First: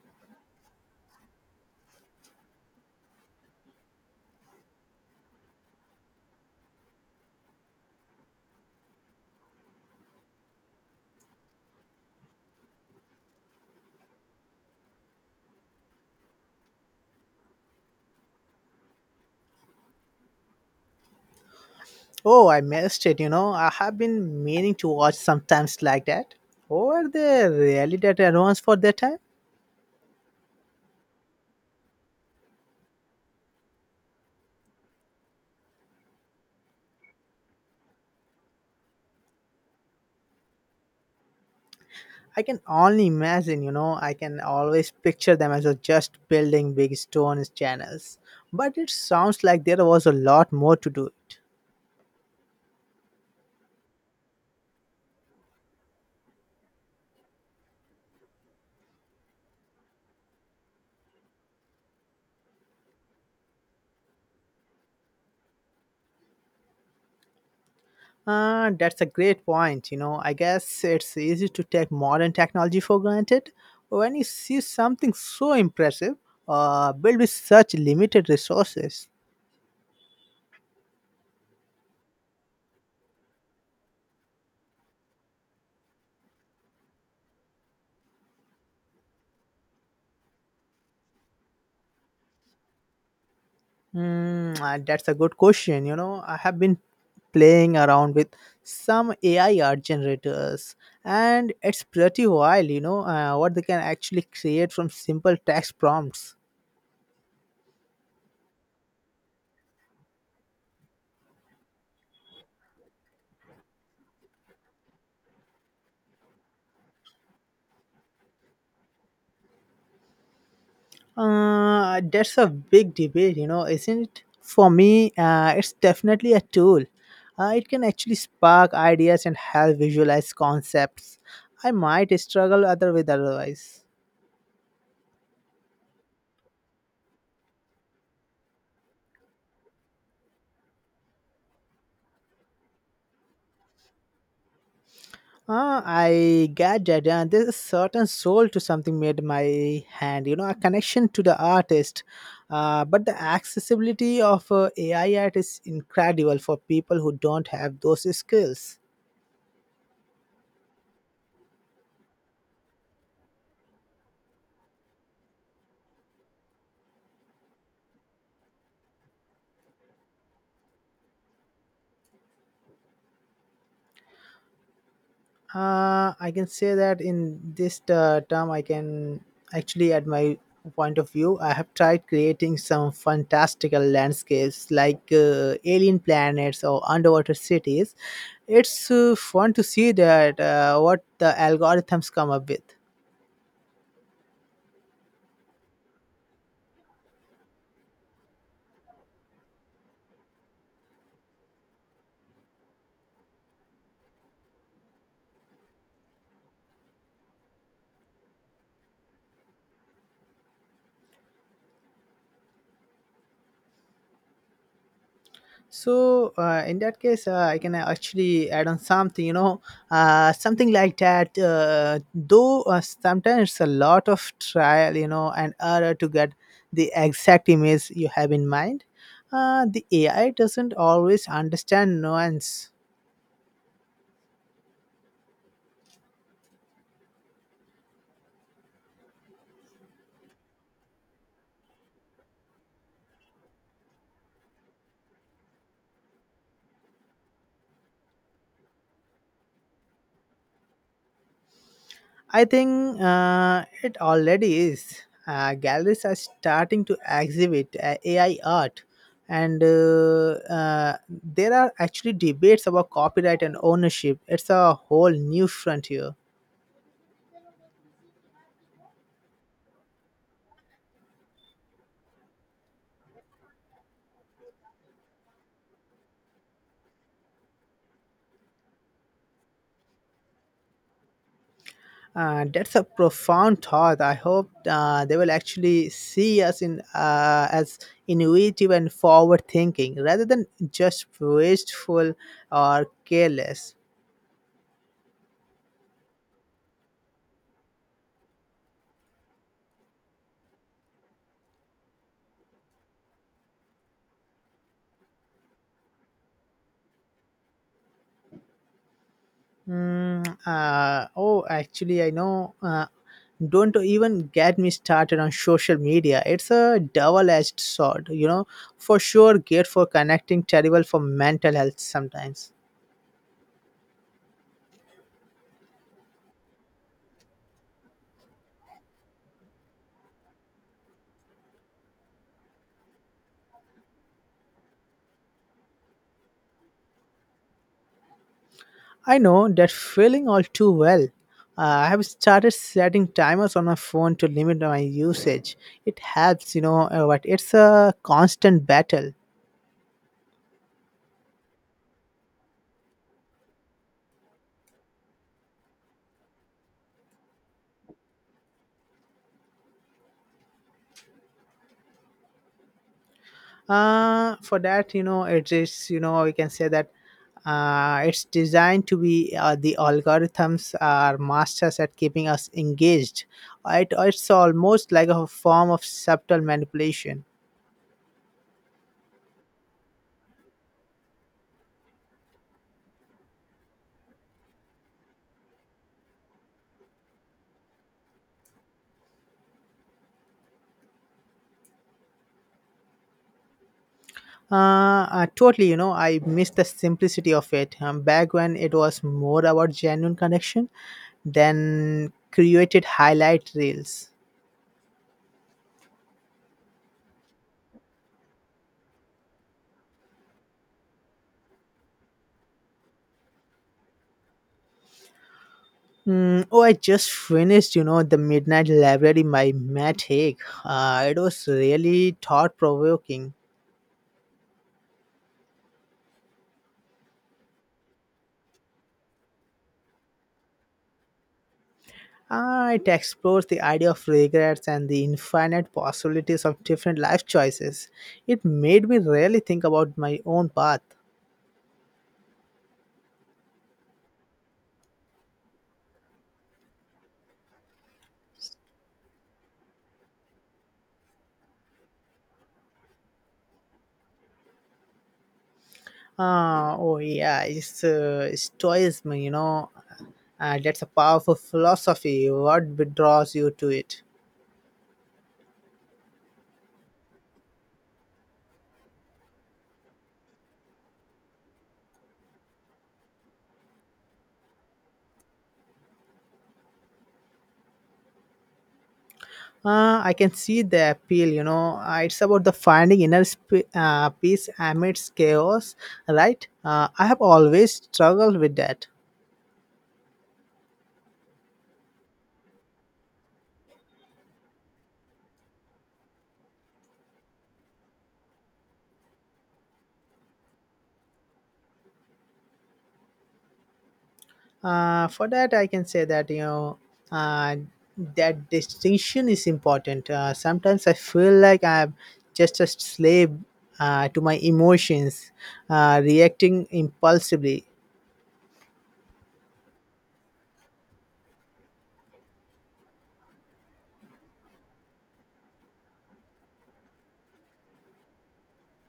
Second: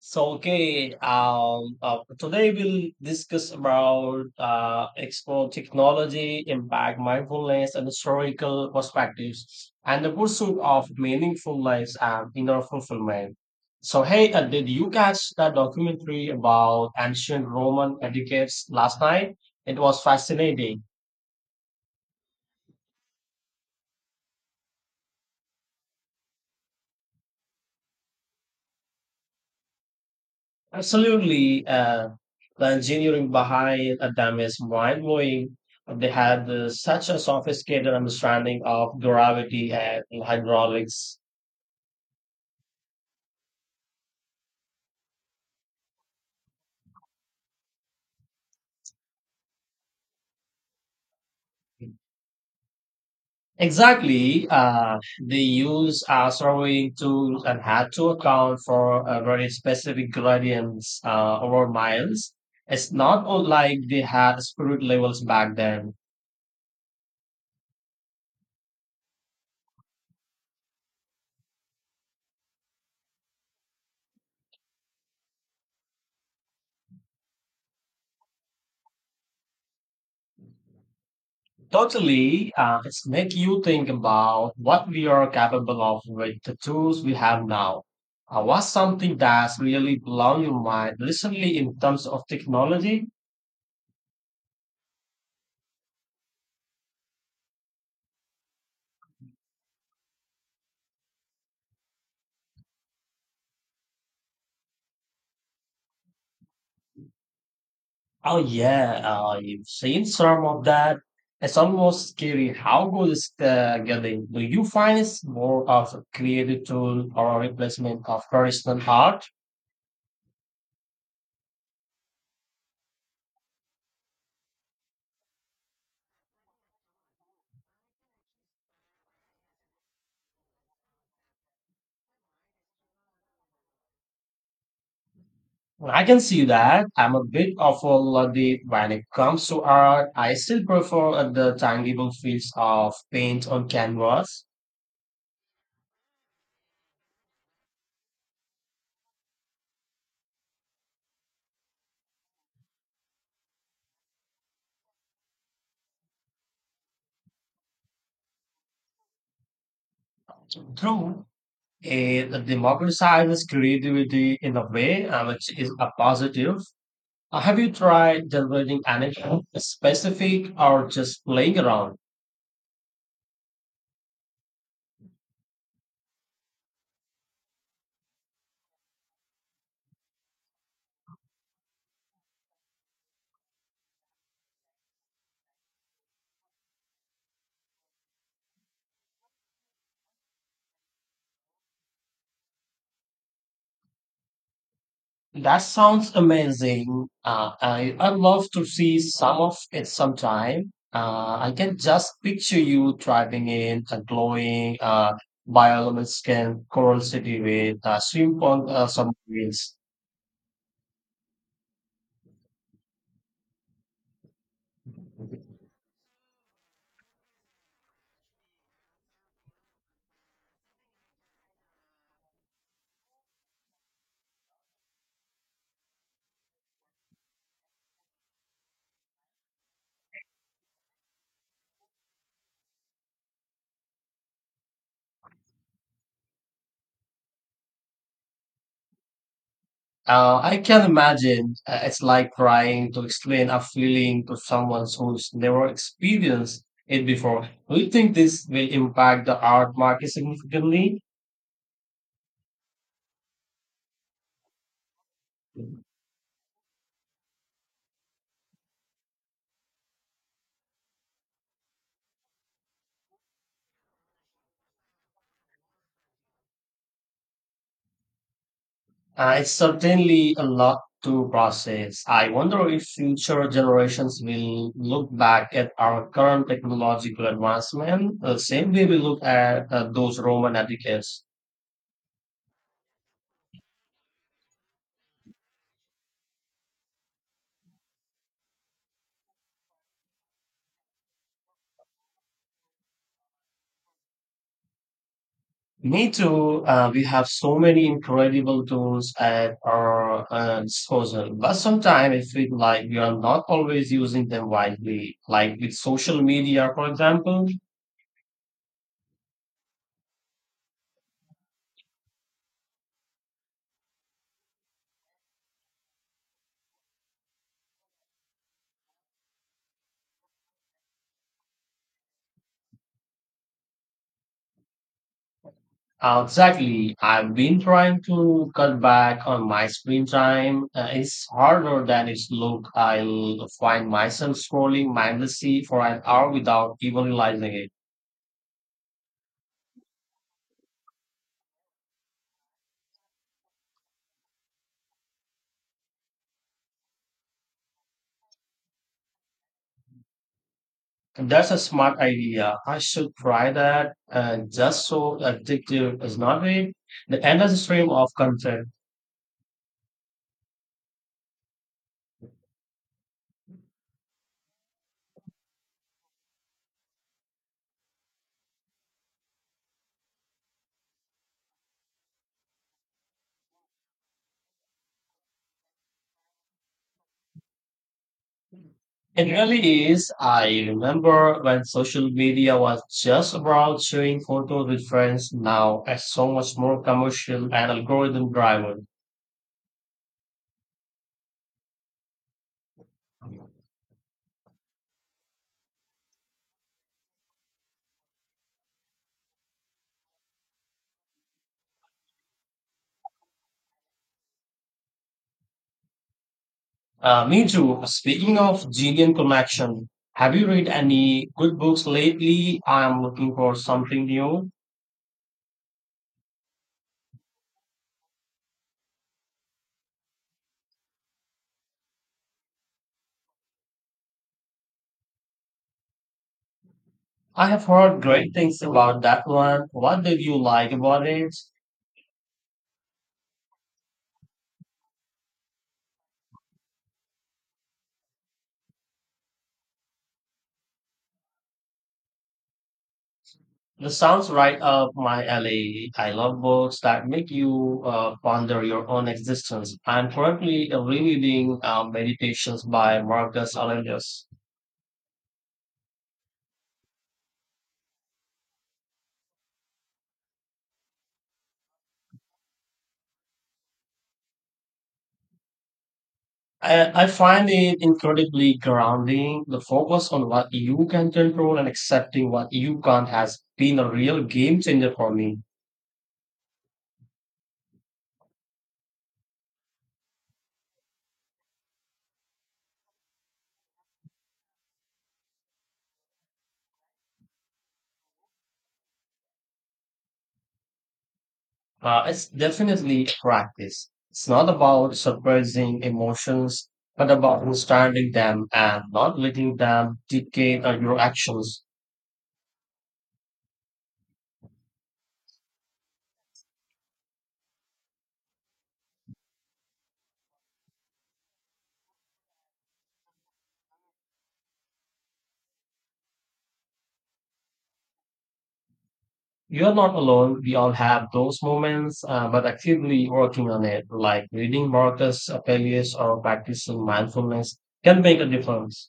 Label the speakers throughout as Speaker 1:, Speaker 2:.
Speaker 1: Today we'll discuss about explore technology, impact, mindfulness, and historical perspectives, and the pursuit of meaningful lives and inner fulfillment. So hey, did you catch that documentary about ancient Roman etiquettes last night? It was fascinating.
Speaker 2: Oh, I missed it. I have been meaning to watch sometimes like that. Over the really that advanced for that time?
Speaker 1: Absolutely. The engineering behind a dam is mind blowing. They had such a sophisticated understanding of gravity and hydraulics.
Speaker 2: I can only imagine, you know, I can always picture them as a just building big stone channels. But it sounds like there was a lot more to do it.
Speaker 1: Exactly. They use surveying tools and had to account for very specific gradients over miles. It's not all like they had spirit levels back then.
Speaker 2: That's a great point. I guess it's easy to take modern technology for granted. When you see something so impressive, built with such limited resources.
Speaker 1: Totally, it's make you think about what we are capable of with the tools we have now. What's something that's really blown your mind recently in terms of technology?
Speaker 2: That's a good question. You know, I have been playing around with some AI art generators, and it's pretty wild, what they can actually create from simple text prompts.
Speaker 1: Oh yeah, you've seen some of that. It's almost scary how good it's getting. Do you find it's more of a creative tool or a replacement of traditional art?
Speaker 2: That's a big debate, you know, isn't it? For me, it's definitely a tool. It can actually spark ideas and help visualize concepts. I might struggle other with otherwise.
Speaker 1: Well, I can see that. I'm a bit of a luddite when it comes to art. I still prefer the tangible feels of paint on canvas.
Speaker 2: Ah, I get that. Yeah, and there's a certain soul to something made my hand, you know, a connection to the artist. But the accessibility of AI art is incredible for people who don't have those skills.
Speaker 1: Through it democratizes creativity in a way, which is a positive. Have you tried generating anything specific or just playing around?
Speaker 2: I can say that in this term, I can actually, at my point of view, I have tried creating some fantastical landscapes like alien planets or underwater cities. It's fun to see that what the algorithms come up with.
Speaker 1: That sounds amazing. I'd love to see some of it sometime. I can just picture you driving in a glowing bioluminescent coral city with simple submarines.
Speaker 2: So in that case, I can actually add on something, something like that, though sometimes it's a lot of trial, you know, and error to get the exact image you have in mind. The AI doesn't always understand nuance.
Speaker 1: I can imagine it's like trying to explain a feeling to someone who's never experienced it before. Do you think this will impact the art market significantly?
Speaker 2: I think it already is. Galleries are starting to exhibit AI art, and there are actually debates about copyright and ownership. It's a whole new frontier.
Speaker 1: It's certainly a lot to process. I wonder if future generations will look back at our current technological advancement the same way we look at those Roman advocates.
Speaker 2: That's a profound thought. I hope they will actually see us in as innovative and forward-thinking, rather than just wasteful or careless.
Speaker 1: Me too. We have so many incredible tools at our disposal, but sometimes it feels like we are not always using them widely, like with social media, for example.
Speaker 2: Oh, actually, I know. Don't even get me started on social media. It's a double-edged sword, you know. For sure, great for connecting, terrible for mental health sometimes.
Speaker 1: Exactly. I've been trying to cut back on my screen time. It's harder than it's look. I'll find myself scrolling mindlessly for an hour without even realizing it.
Speaker 2: I know that feeling all too well. I have started setting timers on my phone to limit my usage. It helps, but it's a constant battle.
Speaker 1: That's a smart idea. I should try that. Just so addictive is not it? The endless stream of content.
Speaker 2: For that, you know, it is, you know, we can say that it's designed to be, the algorithms are masters at keeping us engaged. It's almost like a form of subtle manipulation.
Speaker 1: It really is. I remember when social media was just about sharing photos with friends. Now it's so much more commercial and algorithm driven.
Speaker 2: Totally, you know, I miss the simplicity of it. Back when it was more about genuine connection than created highlight reels.
Speaker 1: Me too. Speaking of Gillian Connection, have you read any good books lately? I am looking for something new.
Speaker 2: Oh, I just finished, you know, The Midnight Library by Matt Haig. It was really thought provoking.
Speaker 1: I have heard great things about that one. What did you like about it?
Speaker 2: It explores the idea of regrets and the infinite possibilities of different life choices. It made me really think about my own path.
Speaker 1: This sounds right up my alley. I love books that make you ponder your own existence. I'm currently rereading Meditations by Marcus Aurelius.
Speaker 2: Oh, yeah, it's stoicism, that's a powerful philosophy. What draws you to it?
Speaker 1: I find it incredibly grounding. The focus on what you can control and accepting what you can't has been a real game changer for me.
Speaker 2: I can see the appeal, you know. It's about the finding inner peace amidst chaos, right? I have always struggled with that.
Speaker 1: It's definitely practice. It's not about suppressing emotions, but about understanding them and not letting them dictate your actions.
Speaker 2: For that, I can say that, uh, that distinction is important. Sometimes I feel like I'm just a slave to my emotions, reacting impulsively.
Speaker 1: You're not alone. We all have those moments, but actively working on it, like reading Marcus Aurelius or practicing mindfulness, can make a difference.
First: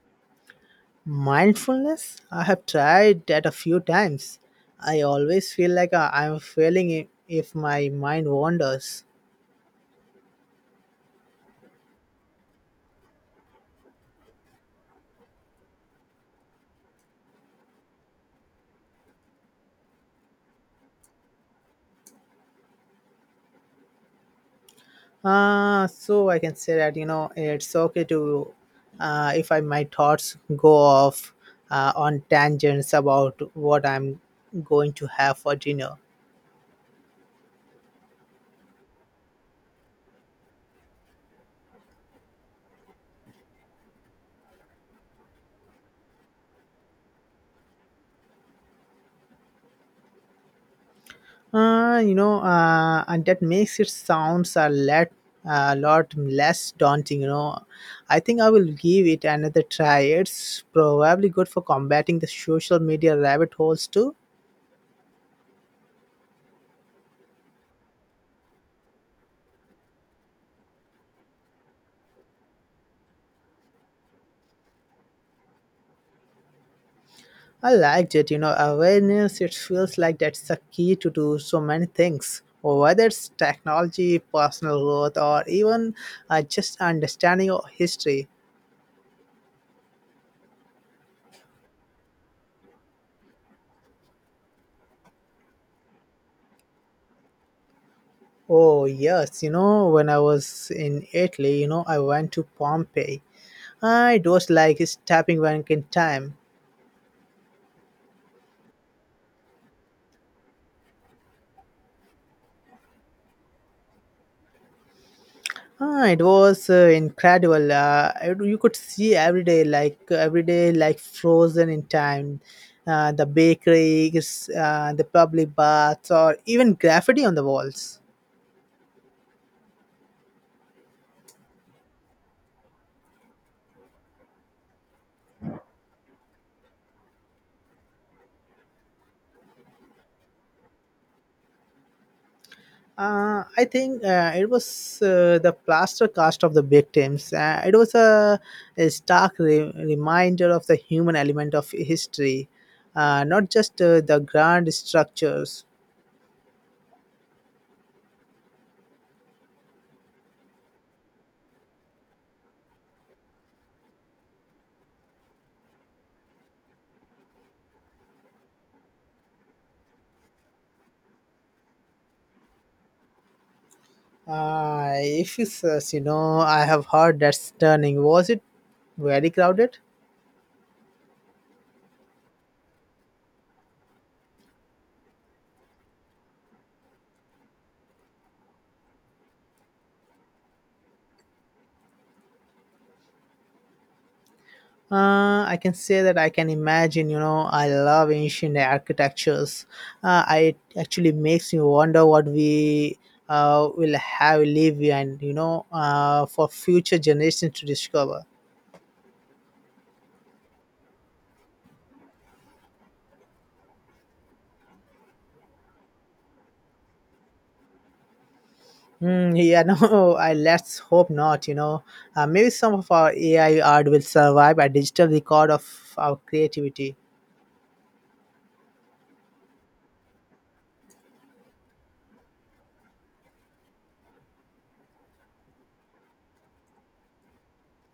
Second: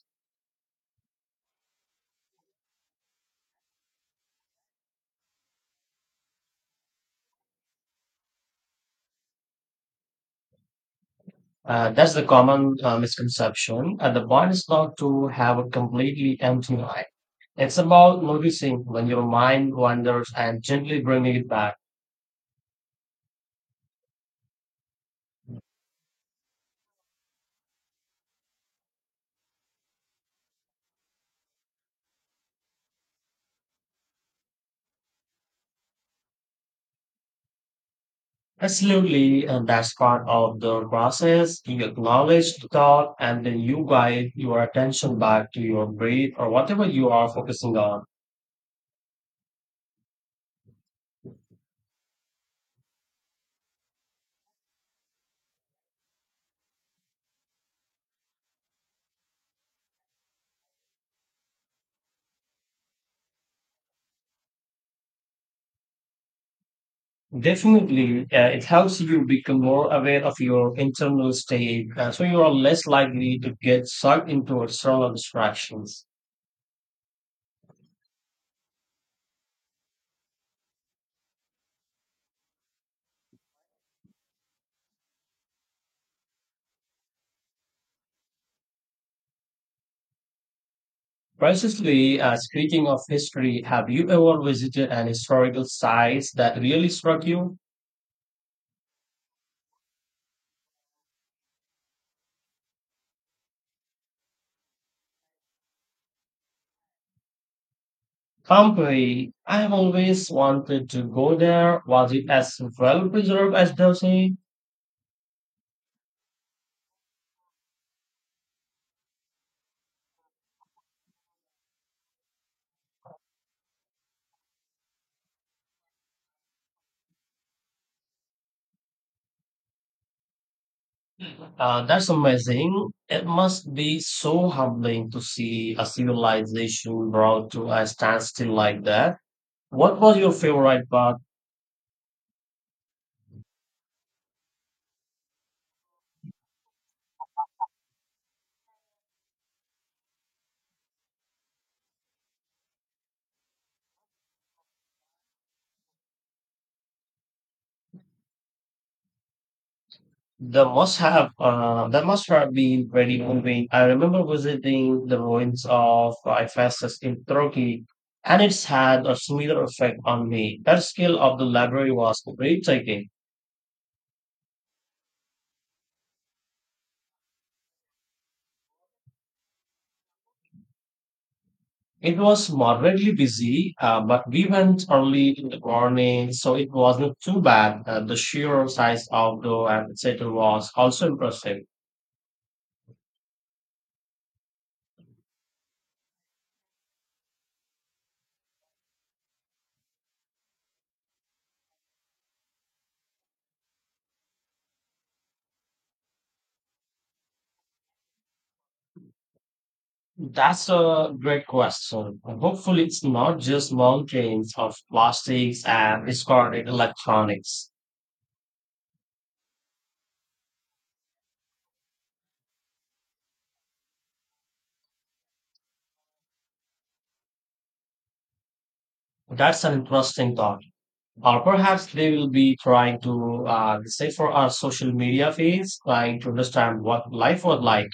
Speaker 2: Mindfulness? I have tried that a few times. I always feel like I'm failing if my mind wanders.
Speaker 1: That's the common misconception. The point is not to have a completely empty mind. It's about noticing when your mind wanders and gently bringing it back.
Speaker 2: So I can say that, you know, it's okay to, if my thoughts go off on tangents about what I'm going to have for dinner.
Speaker 1: Absolutely, and that's part of the process. You acknowledge the thought, and then you guide your attention back to your breath or whatever you are focusing on.
Speaker 2: And that makes it sounds a lot less daunting. You know, I think I will give it another try. It's probably good for combating the social media rabbit holes too.
Speaker 1: Definitely, it helps you become more aware of your internal state, so you are less likely to get sucked into external distractions.
Speaker 2: I liked it. You know, awareness. It feels like that's a key to do so many things. Whether it's technology, personal growth, or even just understanding your history.
Speaker 1: Precisely, speaking of history, have you ever visited an historical site that really struck you?
Speaker 2: Oh yes, you know, when I was in Italy, you know, I went to Pompeii. Ah, it was like stepping back in time.
Speaker 1: Pompeii, I have always wanted to go there. Was it as well preserved as they say?
Speaker 2: Ah, it was incredible. You could see every day, like frozen in time. The bakeries, the public baths, or even graffiti on the walls.
Speaker 1: That's amazing. It must be so humbling to see a civilization brought to a standstill like that. What was your favorite part?
Speaker 2: I think it was the plaster cast of the victims. It was a stark reminder of the human element of history, not just the grand structures.
Speaker 1: The must have That must have been very moving. I remember visiting the ruins of Ephesus in Turkey, and it's had a similar effect on me. That scale of the library was breathtaking.
Speaker 2: If it says, you know, I have heard that's turning. Was it very crowded?
Speaker 1: It was moderately busy, but we went early in the morning, so it wasn't too bad. The sheer size of the amphitheater was also impressive.
Speaker 2: I can say that I can imagine, you know, I love ancient architectures. It actually makes me wonder what we will have leave behind, for future generations to discover.
Speaker 1: That's a great question. Hopefully, it's not just mountains of plastics and discarded electronics.
Speaker 2: Yeah, no, I let's hope not, you know. Maybe some of our AI art will survive a digital record of our creativity.
Speaker 1: That's an interesting thought. Or perhaps they will be trying to say for our social media feeds, trying to understand what life was like.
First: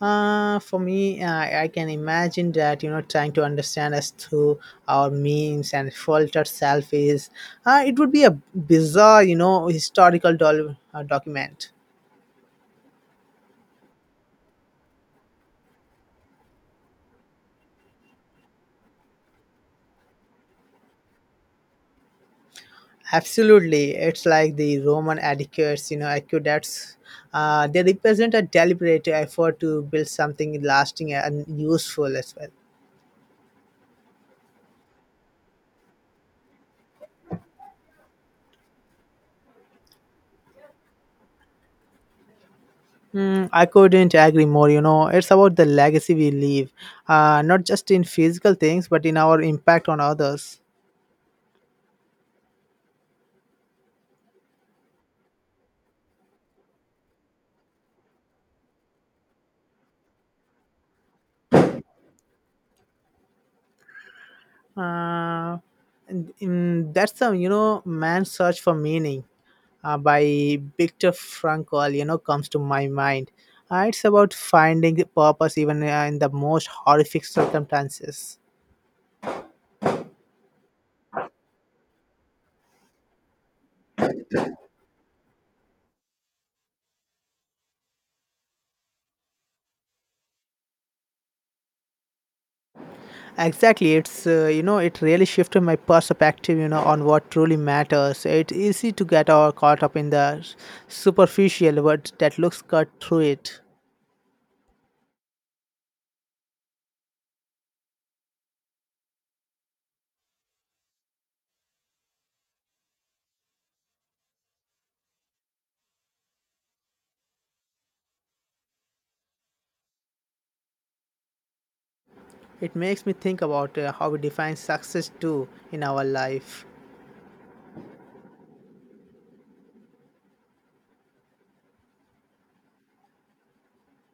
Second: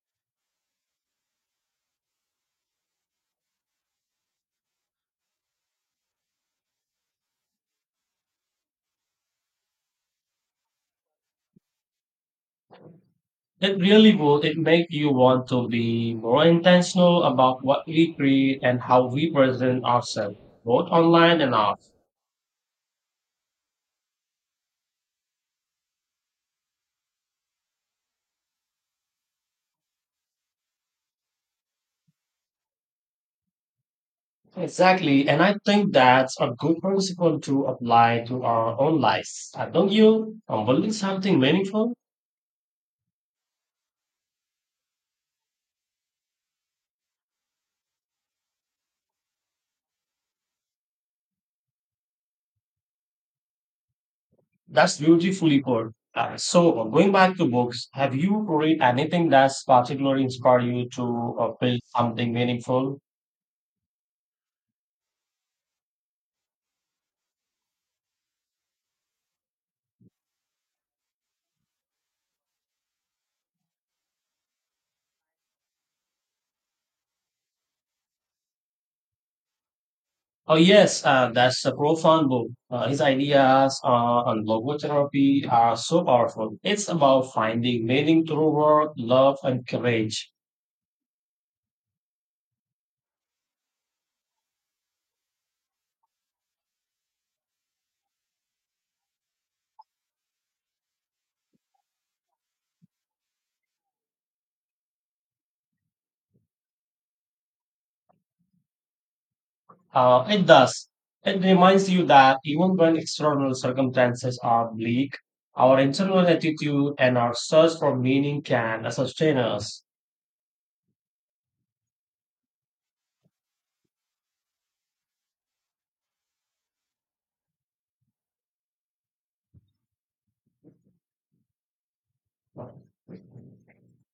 Speaker 2: For me, I can imagine that, you know, trying to understand us through our memes and filtered selfies. It would be a bizarre, you know, historical doll document.
Speaker 1: It really would. It make you want to be more intentional about what we create and how we present ourselves, both online and offline.
Speaker 2: Absolutely, it's like the Roman etiquettes, you know, aqueducts. They represent a deliberate effort to build something lasting and useful as well.
Speaker 1: Exactly. And I think that's a good principle to apply to our own lives. Don't you are building something meaningful.
Speaker 2: I couldn't agree more. You know, it's about the legacy we leave, not just in physical things, but in our impact on others.
Speaker 1: That's beautifully put. Going back to books, have you read anything that's particularly inspired you to build something meaningful?
Speaker 2: uh, that's the, you know, Man's Search for Meaning by Viktor Frankl, you know, comes to my mind. It's about finding purpose even in the most horrific circumstances.
Speaker 1: Oh, yes, that's a profound book. His ideas on logotherapy are so powerful. It's about finding meaning through work, love, and courage.
Speaker 2: Exactly, it's you know, it really shifted my perspective, you know, on what truly matters. It's easy to get all caught up in the superficial, but that looks cut through it.
Speaker 1: It does. It reminds you that even when external circumstances are bleak, our internal attitude and our search for meaning can sustain us.
Speaker 2: It makes me think about how we define success too in our life.